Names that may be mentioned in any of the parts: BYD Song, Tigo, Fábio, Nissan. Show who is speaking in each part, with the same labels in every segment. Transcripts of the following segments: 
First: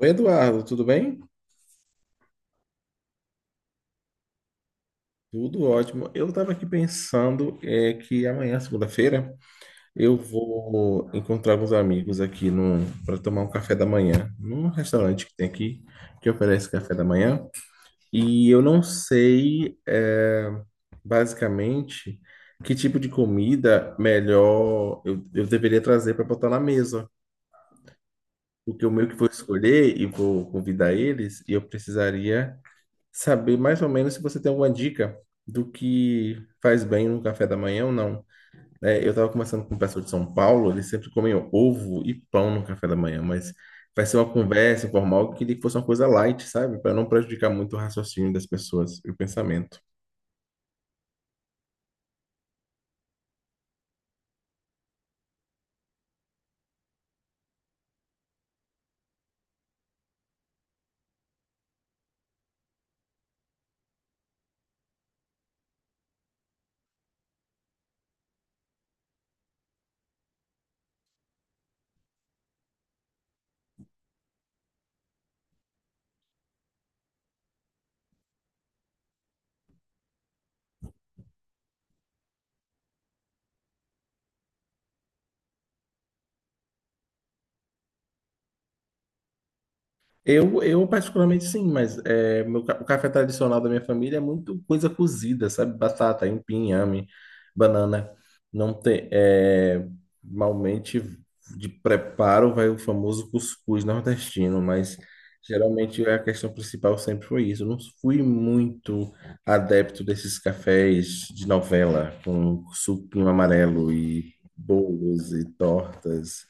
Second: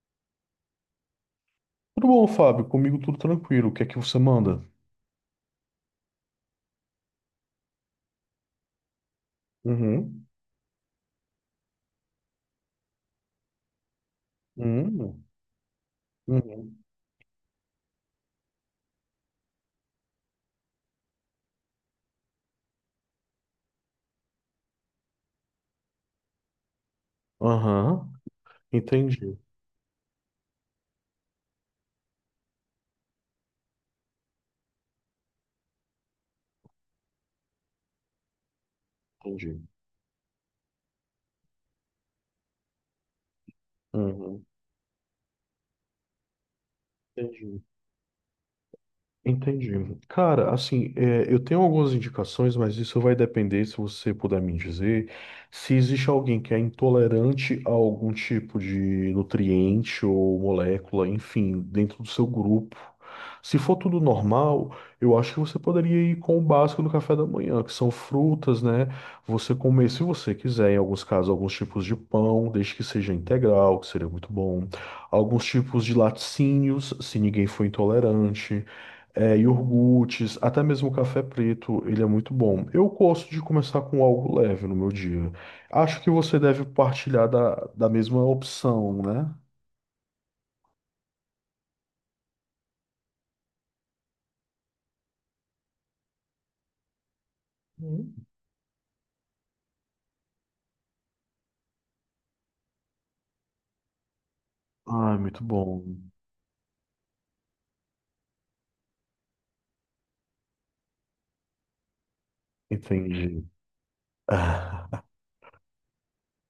Speaker 1: Oi, Eduardo, tudo bem?
Speaker 2: Tudo bom, Fábio? Comigo tudo tranquilo. O que é que você manda?
Speaker 1: Tudo ótimo. Eu estava aqui pensando que amanhã, segunda-feira, eu
Speaker 2: Uhum.
Speaker 1: vou encontrar alguns amigos aqui para tomar um café da manhã, num
Speaker 2: Uhum.
Speaker 1: restaurante que tem aqui, que oferece
Speaker 2: Uhum.
Speaker 1: café da manhã. E eu não sei, basicamente, que tipo de comida melhor eu deveria trazer para botar na mesa.
Speaker 2: Aham.
Speaker 1: Porque o meu que vou
Speaker 2: Entendi.
Speaker 1: escolher e vou convidar eles, e eu precisaria saber mais ou menos se você tem alguma dica do que faz bem no café da manhã ou não. Eu estava
Speaker 2: Entendi.
Speaker 1: conversando com o pessoal de São Paulo, eles sempre comem ovo e pão no café da manhã, mas vai ser uma
Speaker 2: Uhum.
Speaker 1: conversa informal que queria que fosse uma coisa light, sabe? Para não prejudicar
Speaker 2: Entendi.
Speaker 1: muito o raciocínio das pessoas e o
Speaker 2: Entendi.
Speaker 1: pensamento.
Speaker 2: Cara, assim, eu tenho algumas indicações, mas isso vai depender, se você puder me dizer, se existe alguém que é intolerante a algum tipo de nutriente ou molécula, enfim, dentro do seu grupo. Se for tudo normal, eu acho que você poderia ir com o básico do café da manhã, que são frutas, né? Você comer, se você quiser, em alguns casos, alguns tipos de pão, desde que seja integral, que seria muito bom. Alguns tipos de laticínios, se ninguém for intolerante iogurtes, até mesmo o café preto, ele é muito bom. Eu gosto de começar com algo leve no meu dia. Acho que você deve partilhar da mesma opção, né?
Speaker 1: Eu particularmente sim, mas o café tradicional da minha família é muito coisa cozida, sabe? Batata, aipim, inhame, banana.
Speaker 2: Hum.
Speaker 1: Não tem, normalmente de preparo vai o famoso cuscuz nordestino, mas
Speaker 2: Ah, muito
Speaker 1: geralmente
Speaker 2: bom.
Speaker 1: a questão principal sempre foi isso. Eu não fui muito adepto desses cafés de novela com suquinho
Speaker 2: Entendi.
Speaker 1: amarelo e
Speaker 2: Ah,
Speaker 1: bolos e tortas,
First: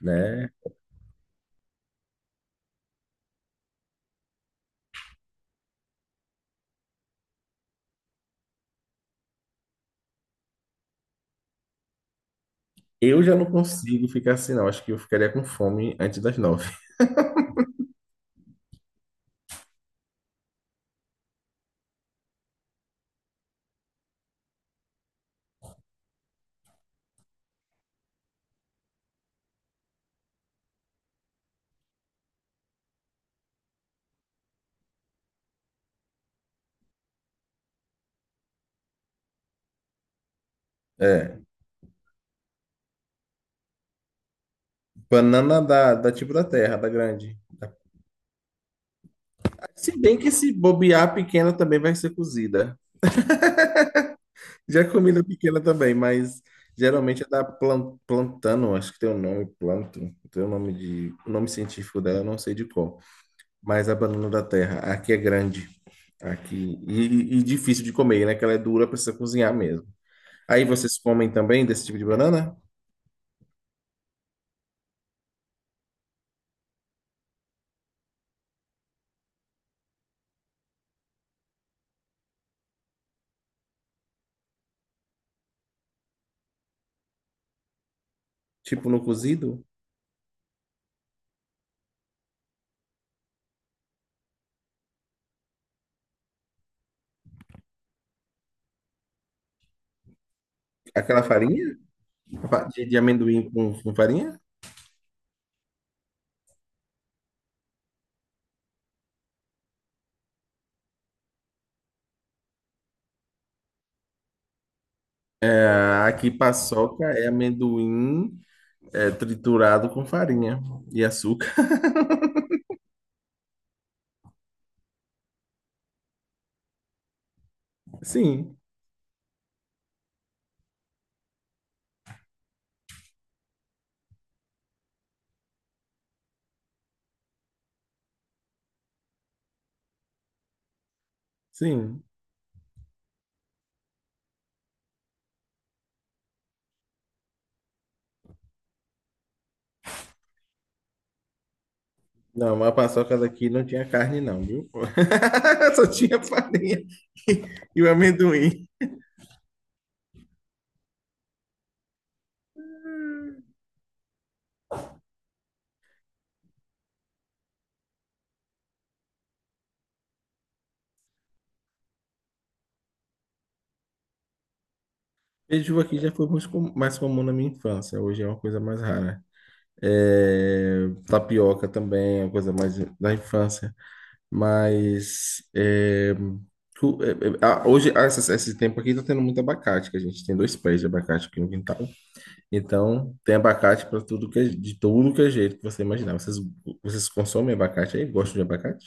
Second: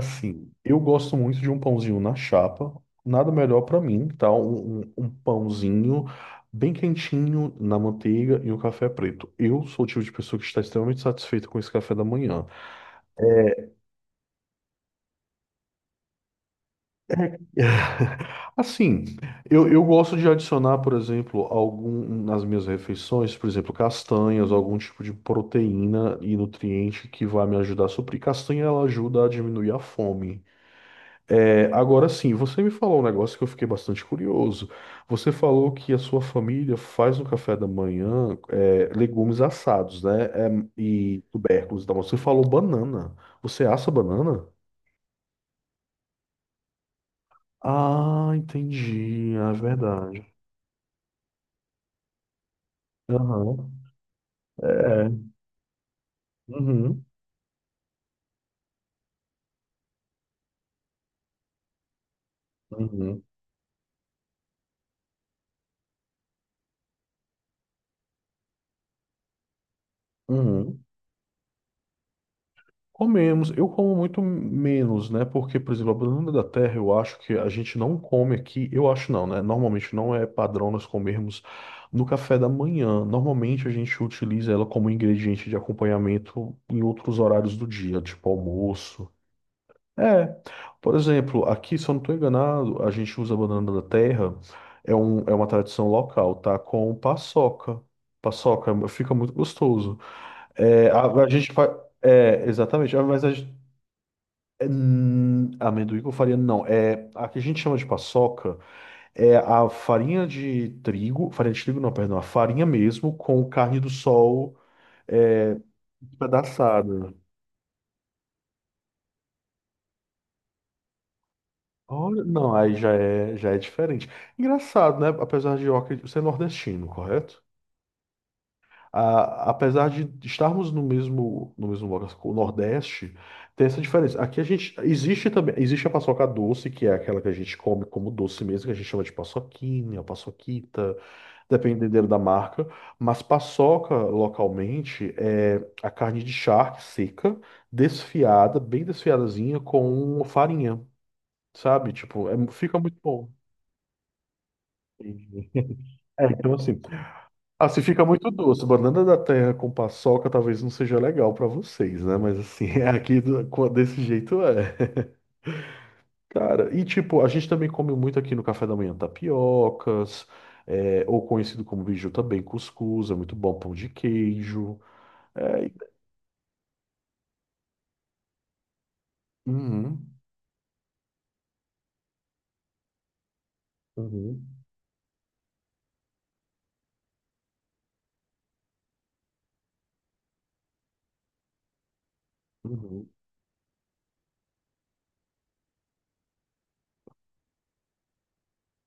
Speaker 1: né?
Speaker 2: eu gosto muito de um pãozinho na chapa. Nada melhor pra mim, tá? Um pãozinho bem quentinho na manteiga e um café preto. Eu sou o tipo de pessoa que está extremamente satisfeita com esse café da manhã.
Speaker 1: Eu já não
Speaker 2: É,
Speaker 1: consigo ficar assim, não. Acho que eu ficaria com fome antes das nove.
Speaker 2: assim, eu gosto de adicionar, por exemplo, algum nas minhas refeições, por exemplo, castanhas, algum tipo de proteína e nutriente que vai me ajudar a suprir. Castanha, ela ajuda a diminuir a fome. É, agora sim, você me falou um negócio que eu fiquei bastante curioso. Você falou que a sua família faz no café da manhã legumes assados, né? É, e
Speaker 1: É.
Speaker 2: tubérculos e tal. Você falou banana. Você assa banana?
Speaker 1: Banana da tipo da terra, da grande.
Speaker 2: Ah, entendi. É
Speaker 1: Se bem que
Speaker 2: verdade.
Speaker 1: se bobear a pequena também vai ser cozida.
Speaker 2: Aham.
Speaker 1: Já
Speaker 2: É.
Speaker 1: comida pequena também, mas
Speaker 2: Uhum.
Speaker 1: geralmente é da plantano, acho que tem o nome, planto. Tem o nome de, o nome científico dela, eu não sei de qual.
Speaker 2: Uhum.
Speaker 1: Mas a banana da terra, aqui é grande. Aqui. E difícil de comer, né? Que ela é dura, precisa cozinhar mesmo. Aí
Speaker 2: Uhum.
Speaker 1: vocês comem também desse tipo de banana?
Speaker 2: Comemos. Eu como muito menos, né? Porque, por exemplo, a banana da terra, eu acho que a gente não come aqui. Eu acho não, né? Normalmente não é padrão nós comermos no café da manhã. Normalmente a gente utiliza ela como ingrediente de acompanhamento em outros horários do dia, tipo
Speaker 1: Tipo no
Speaker 2: almoço.
Speaker 1: cozido?
Speaker 2: É, por exemplo, aqui, se eu não estou enganado, a gente usa a banana da terra, é uma tradição local, tá? Com paçoca. Paçoca fica muito gostoso. É, a,
Speaker 1: Aquela
Speaker 2: a gente faz.
Speaker 1: farinha?
Speaker 2: É, exatamente,
Speaker 1: De
Speaker 2: ah, mas a
Speaker 1: amendoim
Speaker 2: gente.
Speaker 1: com farinha?
Speaker 2: Amendoim com farinha, não. É, a que a gente chama de paçoca é a farinha de trigo não, perdão, a farinha mesmo com carne do sol é,
Speaker 1: Ah, aqui paçoca
Speaker 2: pedaçada.
Speaker 1: é amendoim, triturado com farinha e açúcar.
Speaker 2: Olha, não, aí já é diferente. Engraçado, né? Apesar de Oca ser nordestino, correto?
Speaker 1: Sim,
Speaker 2: Apesar de estarmos no mesmo lugar, o Nordeste, tem essa diferença. Aqui existe também, existe a paçoca doce, que é aquela que a gente come como doce mesmo, que a gente chama de paçoquinha, paçoquita,
Speaker 1: sim.
Speaker 2: dependendo da marca. Mas paçoca, localmente, é a carne de charque seca, desfiada, bem desfiadazinha, com farinha, sabe? Tipo,
Speaker 1: Não, mas a
Speaker 2: fica muito
Speaker 1: paçoca
Speaker 2: bom.
Speaker 1: daqui não tinha carne não, viu?
Speaker 2: Entendi.
Speaker 1: Só tinha
Speaker 2: É, então assim,
Speaker 1: farinha e
Speaker 2: se
Speaker 1: e o
Speaker 2: fica muito doce,
Speaker 1: amendoim.
Speaker 2: banana da terra com paçoca talvez não seja legal pra vocês, né? Mas assim, é aqui desse jeito é. Cara, e tipo, a gente também come muito aqui no café da manhã tapiocas, ou conhecido como biju também, cuscuz, é muito bom, pão de queijo. É, e-
Speaker 1: Beiju aqui já foi mais, mais comum na minha infância, hoje é uma coisa mais rara.
Speaker 2: uhum,
Speaker 1: É, tapioca também é uma coisa mais da infância.
Speaker 2: uhum,
Speaker 1: Mas tu- é, é, hoje, esse tempo aqui, tá tendo muito abacate, que a gente tem dois pés de abacate aqui no quintal.
Speaker 2: uhum.
Speaker 1: Então, tem abacate para tudo que é, de tudo que é jeito que você imaginar. Vocês consomem abacate aí? Gostam de abacate?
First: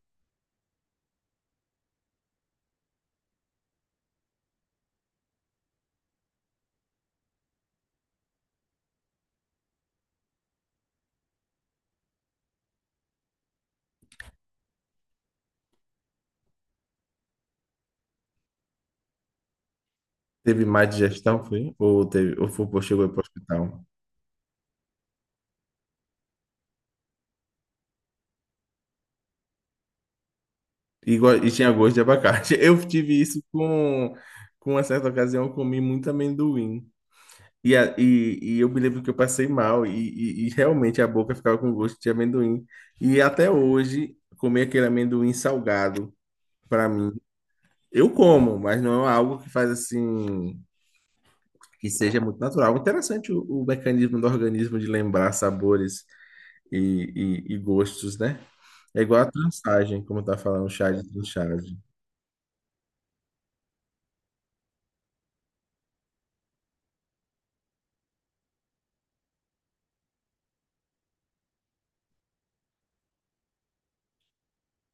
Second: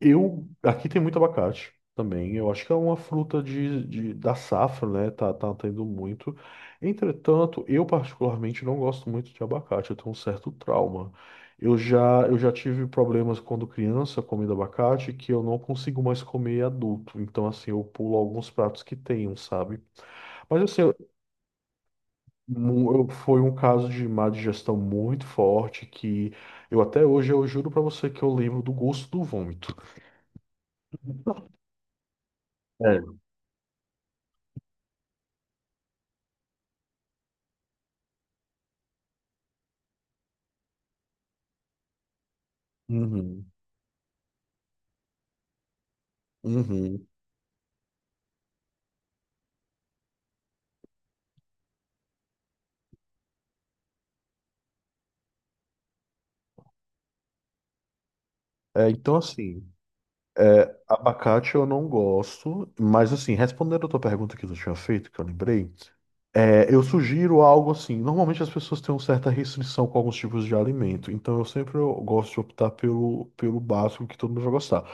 Speaker 2: Aqui tem muito abacate também. Eu acho que é uma fruta da safra, né? Tá tendo muito. Entretanto, eu particularmente não gosto muito de abacate. Eu tenho um certo trauma. Eu já tive problemas quando criança comendo abacate que eu não consigo mais comer adulto. Então, assim, eu pulo alguns pratos que tenham, sabe? Mas,
Speaker 1: Teve
Speaker 2: assim,
Speaker 1: má digestão, foi? Ou, teve, ou foi, ou chegou para o
Speaker 2: foi um
Speaker 1: hospital?
Speaker 2: caso de má digestão muito forte que eu até hoje eu juro pra você que eu lembro do gosto do vômito.
Speaker 1: E tinha gosto de abacate. Eu
Speaker 2: É.
Speaker 1: tive isso com uma certa ocasião, eu comi muito amendoim. E eu me lembro que eu passei mal e realmente a boca ficava com gosto de amendoim. E até
Speaker 2: Uhum.
Speaker 1: hoje, comer aquele amendoim salgado, para
Speaker 2: Uhum.
Speaker 1: mim, eu como, mas não é algo que faz assim, que seja muito natural. Interessante o mecanismo do organismo de lembrar sabores e, e gostos, né?
Speaker 2: É,
Speaker 1: É
Speaker 2: então,
Speaker 1: igual a
Speaker 2: assim,
Speaker 1: trançagem, como tá falando, o chá de
Speaker 2: abacate eu
Speaker 1: trançagem.
Speaker 2: não gosto, mas, assim, respondendo a tua pergunta que tu tinha feito, que eu lembrei, eu sugiro algo assim. Normalmente as pessoas têm uma certa restrição com alguns tipos de alimento, então eu sempre eu gosto de optar pelo básico que todo mundo vai gostar.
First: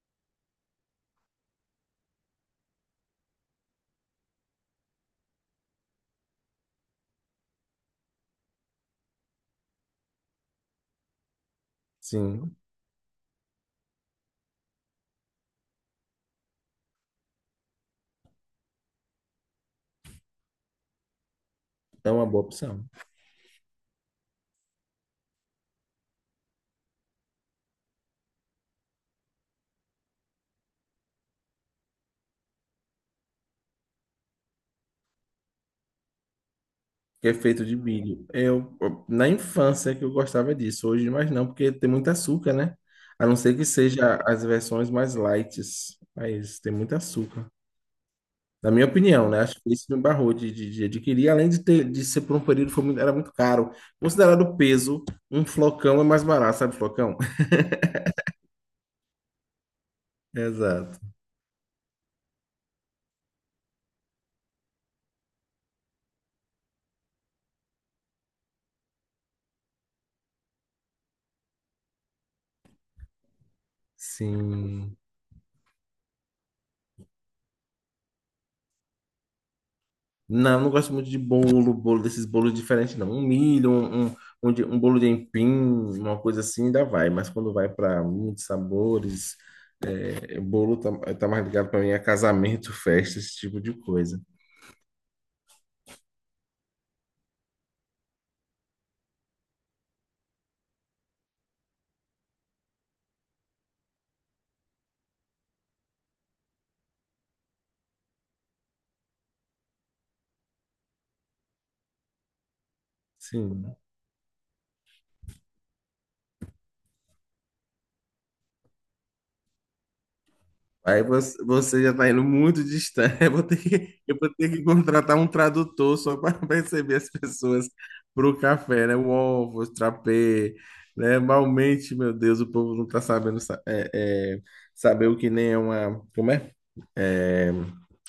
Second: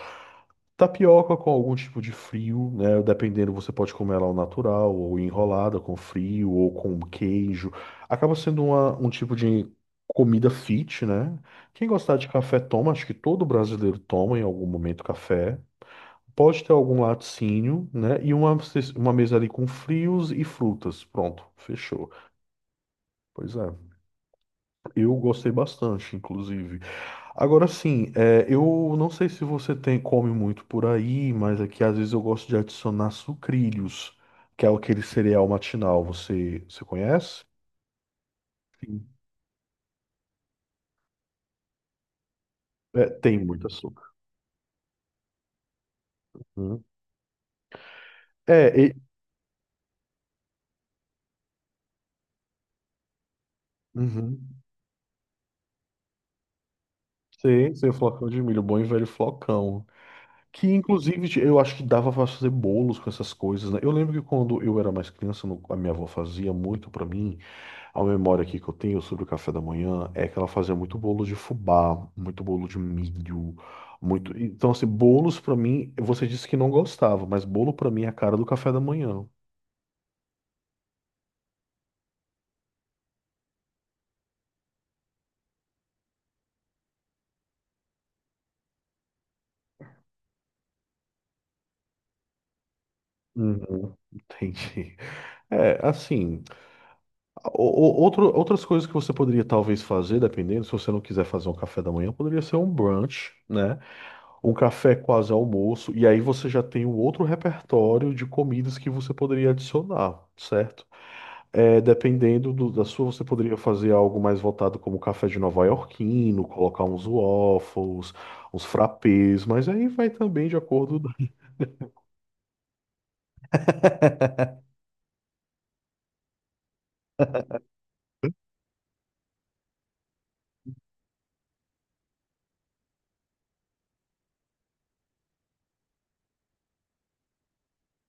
Speaker 2: Tapioca com algum tipo de frio, né? Dependendo, você pode comer ela ao natural, ou enrolada com frio, ou com queijo. Acaba sendo um tipo de comida fit, né? Quem gostar de
Speaker 1: Sim,
Speaker 2: café toma, acho que todo brasileiro toma em algum momento café. Pode ter algum laticínio, né? E uma mesa ali com frios e frutas. Pronto, fechou.
Speaker 1: é uma boa opção.
Speaker 2: Pois é, eu gostei bastante, inclusive. Agora sim, eu não sei se você come muito por aí, mas aqui às vezes eu gosto de adicionar sucrilhos, que é aquele cereal matinal. Você
Speaker 1: Que é
Speaker 2: conhece?
Speaker 1: feito de milho. Eu,
Speaker 2: Sim.
Speaker 1: na infância que eu gostava disso, hoje mais não, porque tem muito açúcar, né?
Speaker 2: É,
Speaker 1: A não
Speaker 2: tem
Speaker 1: ser que
Speaker 2: muito açúcar.
Speaker 1: seja as versões mais light, mas tem
Speaker 2: Uhum.
Speaker 1: muito açúcar.
Speaker 2: É,
Speaker 1: Na minha
Speaker 2: e...
Speaker 1: opinião, né? Acho que isso me barrou de adquirir, além de ter de ser por um período foi muito, era muito caro. Considerado o
Speaker 2: uhum.
Speaker 1: peso, um flocão é mais barato, sabe, flocão?
Speaker 2: Sei, sei, flocão de milho, bom e velho flocão. Que
Speaker 1: Exato.
Speaker 2: inclusive eu acho que dava pra fazer bolos com essas coisas, né? Eu lembro que quando eu era mais criança, a minha avó fazia muito pra mim. A memória aqui que eu tenho sobre o café da manhã é que ela fazia muito bolo de fubá, muito bolo de milho, muito. Então, assim,
Speaker 1: Sim.
Speaker 2: bolos pra mim, você disse que não gostava, mas bolo pra mim é a cara do café da manhã.
Speaker 1: Não, não gosto muito de bolo, bolo desses bolos diferentes, não. Um milho, um bolo de empim, uma coisa assim, ainda vai. Mas quando vai para muitos sabores, bolo tá mais ligado para mim a casamento, festa, esse tipo de
Speaker 2: Uhum,
Speaker 1: coisa.
Speaker 2: entendi. É, assim, o- outras coisas que você poderia talvez fazer, dependendo, se você não quiser fazer um café da manhã, poderia ser um brunch, né? Um café quase almoço, e aí você já tem um outro repertório de comidas que você poderia adicionar, certo? É, dependendo você poderia
Speaker 1: Sim.
Speaker 2: fazer algo mais voltado como café de nova iorquino, colocar uns waffles, uns frappés, mas aí vai também de acordo
Speaker 1: Aí você já está indo muito distante. Eu vou ter
Speaker 2: da-
Speaker 1: que contratar um tradutor só para receber as pessoas para o café, né? O ovo, o trapé, né? Malmente, meu Deus, o povo não está sabendo é, saber o que nem é uma. Como é? É,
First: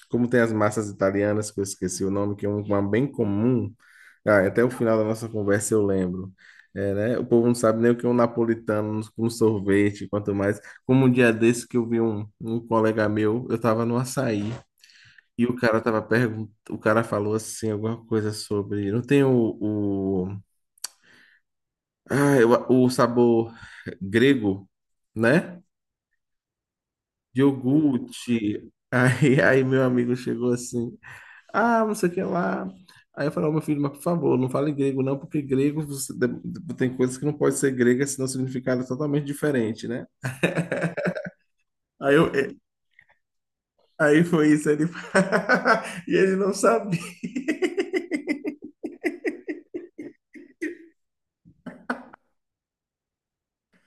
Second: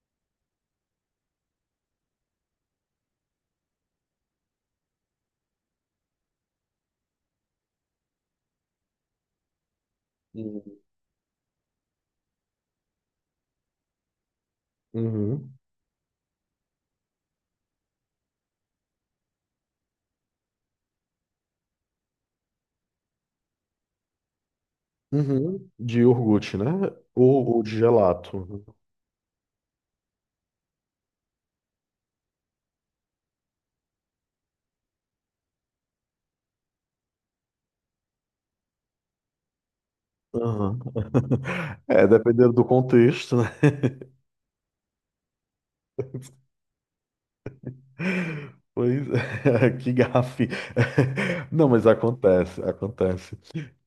Speaker 1: como tem as massas italianas, que eu esqueci o nome, que é uma bem comum. Ah, até o final da nossa conversa eu lembro. É, né? O povo não sabe nem o que é um napolitano com sorvete, quanto mais.
Speaker 2: Hum.
Speaker 1: Como um dia desse que eu vi um colega meu, eu estava no açaí, e
Speaker 2: Uhum.
Speaker 1: o cara tava perguntando, o cara falou assim, alguma coisa sobre. Não tem o, ah, o sabor grego, né?
Speaker 2: Uhum. De iogurte, né?
Speaker 1: De
Speaker 2: Ou de gelato.
Speaker 1: iogurte. Aí meu amigo chegou assim. Ah, não sei o que lá. Aí eu falei, ó, meu filho, mas por favor, não fale grego não, porque grego tem coisas que não pode ser grega, senão o significado é totalmente diferente, né?
Speaker 2: Uhum. É,
Speaker 1: Aí, eu,
Speaker 2: dependendo
Speaker 1: é,
Speaker 2: do contexto, né?
Speaker 1: aí foi isso, ele... e ele não sabia.
Speaker 2: Pois é, que gafe. Não, mas acontece, acontece.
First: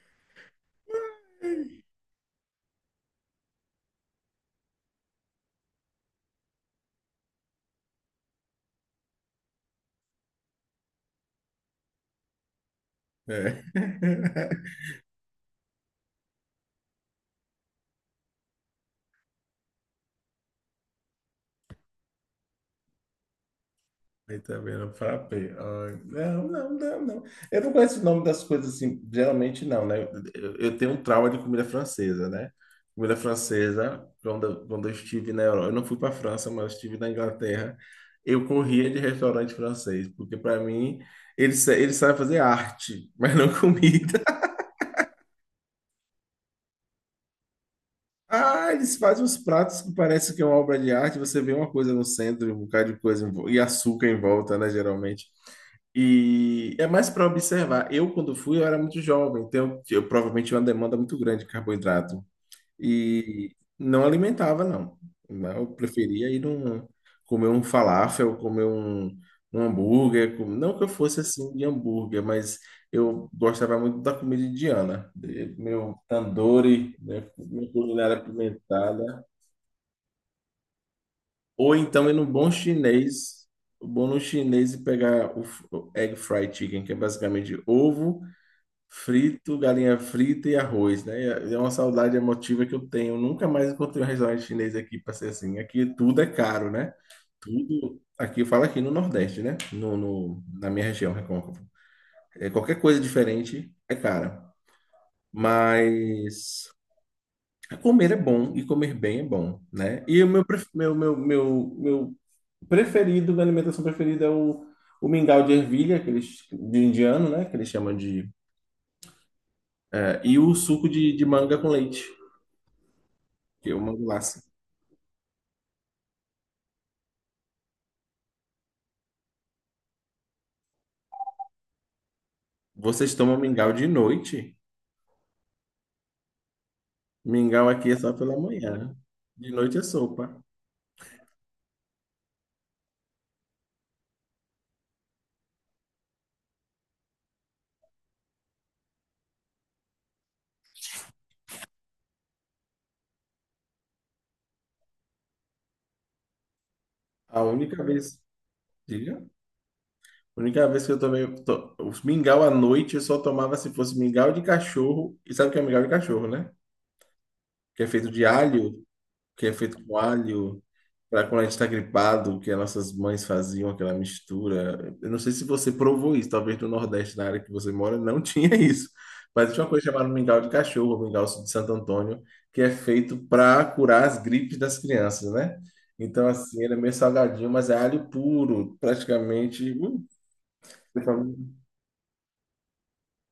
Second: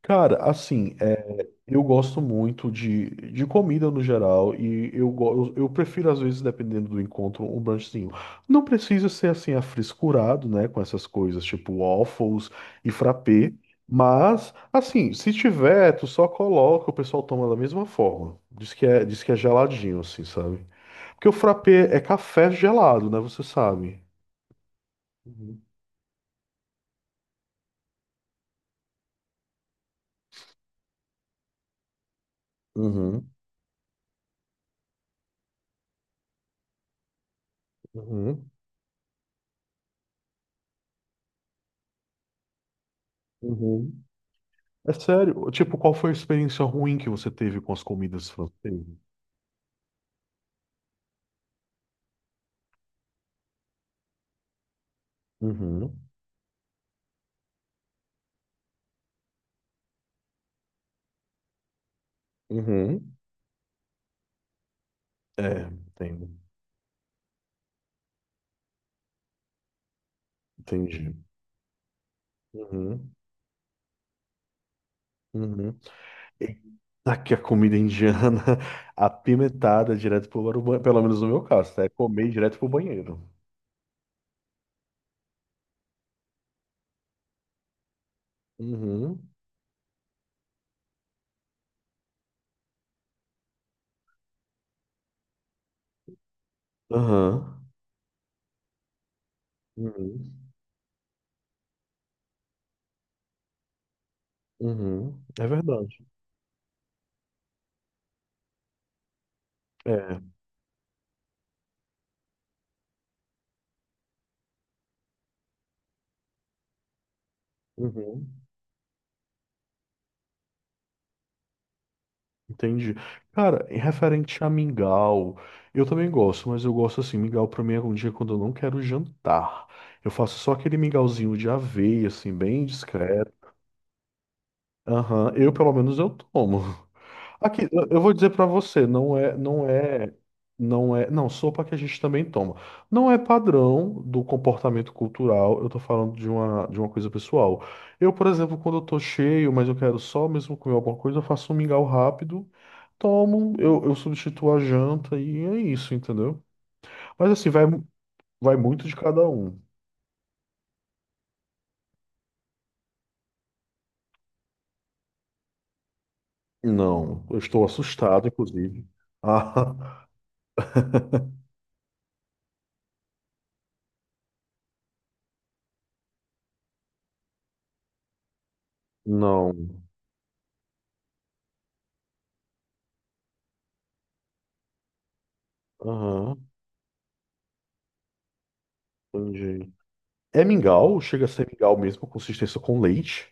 Speaker 2: Cara, assim, eu gosto muito de comida no geral e eu prefiro, às vezes, dependendo do encontro, um brunchzinho. Não precisa ser, assim, afrescurado, né, com essas coisas, tipo waffles e frappé,
Speaker 1: É.
Speaker 2: mas, assim, se tiver, tu só coloca, o pessoal toma da mesma forma. Diz que é geladinho, assim, sabe? Porque o frappé é café gelado, né, você sabe.
Speaker 1: Aí também não frappei. Ai, não. Eu não conheço o nome das coisas assim, geralmente não, né? Eu tenho um trauma de comida francesa, né? Comida
Speaker 2: Uhum,
Speaker 1: francesa, quando eu estive na Europa, eu não fui para a França, mas estive na Inglaterra, eu
Speaker 2: uhum,
Speaker 1: corria de restaurante francês, porque para mim eles, eles sabem fazer arte, mas não
Speaker 2: uhum.
Speaker 1: comida.
Speaker 2: É sério? Tipo, qual foi a experiência ruim que você teve com as comidas
Speaker 1: Ah,
Speaker 2: francesas?
Speaker 1: eles fazem uns pratos que parece que é uma obra de arte. Você vê uma coisa no centro, um bocado de coisa e açúcar em volta, né? Geralmente.
Speaker 2: Uhum,
Speaker 1: E é mais para observar. Eu, quando fui, eu era muito jovem, então eu provavelmente tinha uma demanda muito grande de carboidrato.
Speaker 2: uhum.
Speaker 1: E não alimentava, não.
Speaker 2: É,
Speaker 1: Eu
Speaker 2: entendo.
Speaker 1: preferia ir num, comer um falafel, comer um hambúrguer. Não que eu
Speaker 2: Entendi.
Speaker 1: fosse assim de hambúrguer, mas
Speaker 2: Uhum,
Speaker 1: eu gostava muito da comida indiana.
Speaker 2: uhum.
Speaker 1: Meu tandoori, né,
Speaker 2: Aqui a
Speaker 1: minha
Speaker 2: comida
Speaker 1: culinária
Speaker 2: indiana
Speaker 1: apimentada.
Speaker 2: apimentada direto pro banheiro, pelo menos no meu caso,
Speaker 1: Ou
Speaker 2: tá? É
Speaker 1: então ir no
Speaker 2: comer
Speaker 1: bom
Speaker 2: direto pro banheiro.
Speaker 1: chinês, o bom no chinês e pegar o egg fried chicken, que é basicamente ovo
Speaker 2: Uhum,
Speaker 1: frito, galinha frita e arroz, né? É uma saudade emotiva que eu tenho. Nunca mais encontrei um restaurante chinês aqui para ser assim. Aqui tudo é caro, né?
Speaker 2: aham.
Speaker 1: Tudo. Aqui eu falo aqui no Nordeste, né?
Speaker 2: Uhum,
Speaker 1: Na minha região, Recôncavo. É, qualquer coisa diferente é cara.
Speaker 2: uhum, é verdade.
Speaker 1: Mas comer é bom e comer bem é bom, né?
Speaker 2: É.
Speaker 1: E o meu, meu preferido, minha alimentação preferida é o mingau de ervilha, que eles, de indiano, né? Que eles chamam de.
Speaker 2: Uhum.
Speaker 1: E o suco de manga com leite.
Speaker 2: Entendi. Cara, em
Speaker 1: Eu mando lá assim.
Speaker 2: referente a mingau, eu também gosto, mas eu gosto assim, mingau pra mim é um dia quando eu não quero jantar. Eu faço só aquele mingauzinho de aveia, assim, bem
Speaker 1: Vocês tomam
Speaker 2: discreto.
Speaker 1: mingau de noite?
Speaker 2: Aham, eu pelo menos eu tomo. Aqui,
Speaker 1: Mingau
Speaker 2: eu
Speaker 1: aqui é
Speaker 2: eu
Speaker 1: só
Speaker 2: vou dizer
Speaker 1: pela
Speaker 2: pra você,
Speaker 1: manhã. De noite é sopa.
Speaker 2: não, sopa que a gente também toma. Não é padrão do comportamento cultural, eu tô falando de uma coisa pessoal. Eu, por exemplo, quando eu tô cheio, mas eu quero só mesmo comer alguma coisa, eu faço um mingau rápido, tomo, eu substituo a janta e é isso, entendeu? Mas
Speaker 1: A
Speaker 2: assim, vai,
Speaker 1: única vez,
Speaker 2: vai muito de
Speaker 1: diga,
Speaker 2: cada um.
Speaker 1: a única vez que eu tomei os mingau à noite, eu só tomava se fosse mingau de cachorro. E sabe o que é mingau de cachorro, né?
Speaker 2: Não, eu estou
Speaker 1: Que é feito de
Speaker 2: assustado,
Speaker 1: alho,
Speaker 2: inclusive.
Speaker 1: que é feito com
Speaker 2: Ah,
Speaker 1: alho, para quando a gente está gripado, que as nossas mães faziam aquela mistura. Eu não sei se você provou isso, talvez no Nordeste, na área que você mora, não tinha isso.
Speaker 2: não.
Speaker 1: Mas tinha uma coisa chamada mingau de cachorro, ou mingau de Santo Antônio, que é feito para curar as gripes das crianças, né? Então,
Speaker 2: Aham,
Speaker 1: assim, ele é meio salgadinho, mas é alho puro,
Speaker 2: entendi.
Speaker 1: praticamente.
Speaker 2: É mingau, chega a ser mingau mesmo, consistência com leite.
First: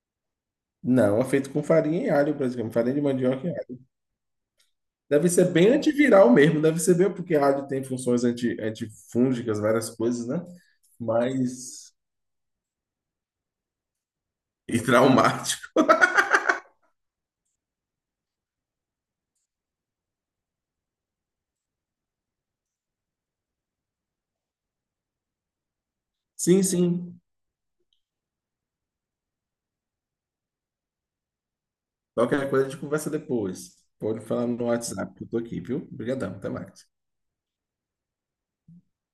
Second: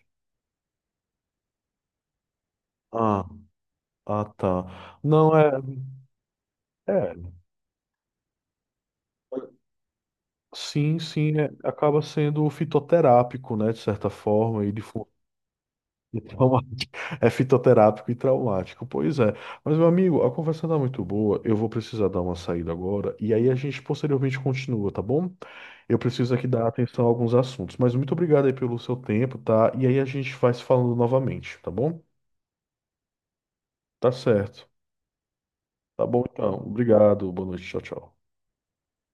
Speaker 1: Não, é feito com farinha e alho, praticamente, farinha de
Speaker 2: Ah,
Speaker 1: mandioca.
Speaker 2: ah, tá.
Speaker 1: Deve
Speaker 2: Não,
Speaker 1: ser bem antiviral mesmo, deve ser bem
Speaker 2: é,
Speaker 1: porque rádio tem funções antifúngicas, várias coisas, né?
Speaker 2: sim, sim,
Speaker 1: Mas.
Speaker 2: acaba sendo fitoterápico, né, de certa forma, e
Speaker 1: E
Speaker 2: de forma
Speaker 1: traumático.
Speaker 2: traumática. É fitoterápico e traumático, pois é. Mas, meu amigo, a conversa tá muito boa, eu vou precisar dar uma saída agora, e aí a gente posteriormente continua, tá bom? Eu preciso aqui
Speaker 1: Sim,
Speaker 2: dar atenção a
Speaker 1: sim.
Speaker 2: alguns assuntos, mas muito obrigado aí pelo seu tempo, tá? E aí a gente vai se falando novamente, tá bom?
Speaker 1: Qualquer coisa a gente conversa depois.
Speaker 2: Tá
Speaker 1: Pode falar no
Speaker 2: certo.
Speaker 1: WhatsApp, que eu tô aqui, viu?
Speaker 2: Tá bom,
Speaker 1: Obrigadão, até
Speaker 2: então.
Speaker 1: mais.
Speaker 2: Obrigado. Boa noite. Tchau, tchau.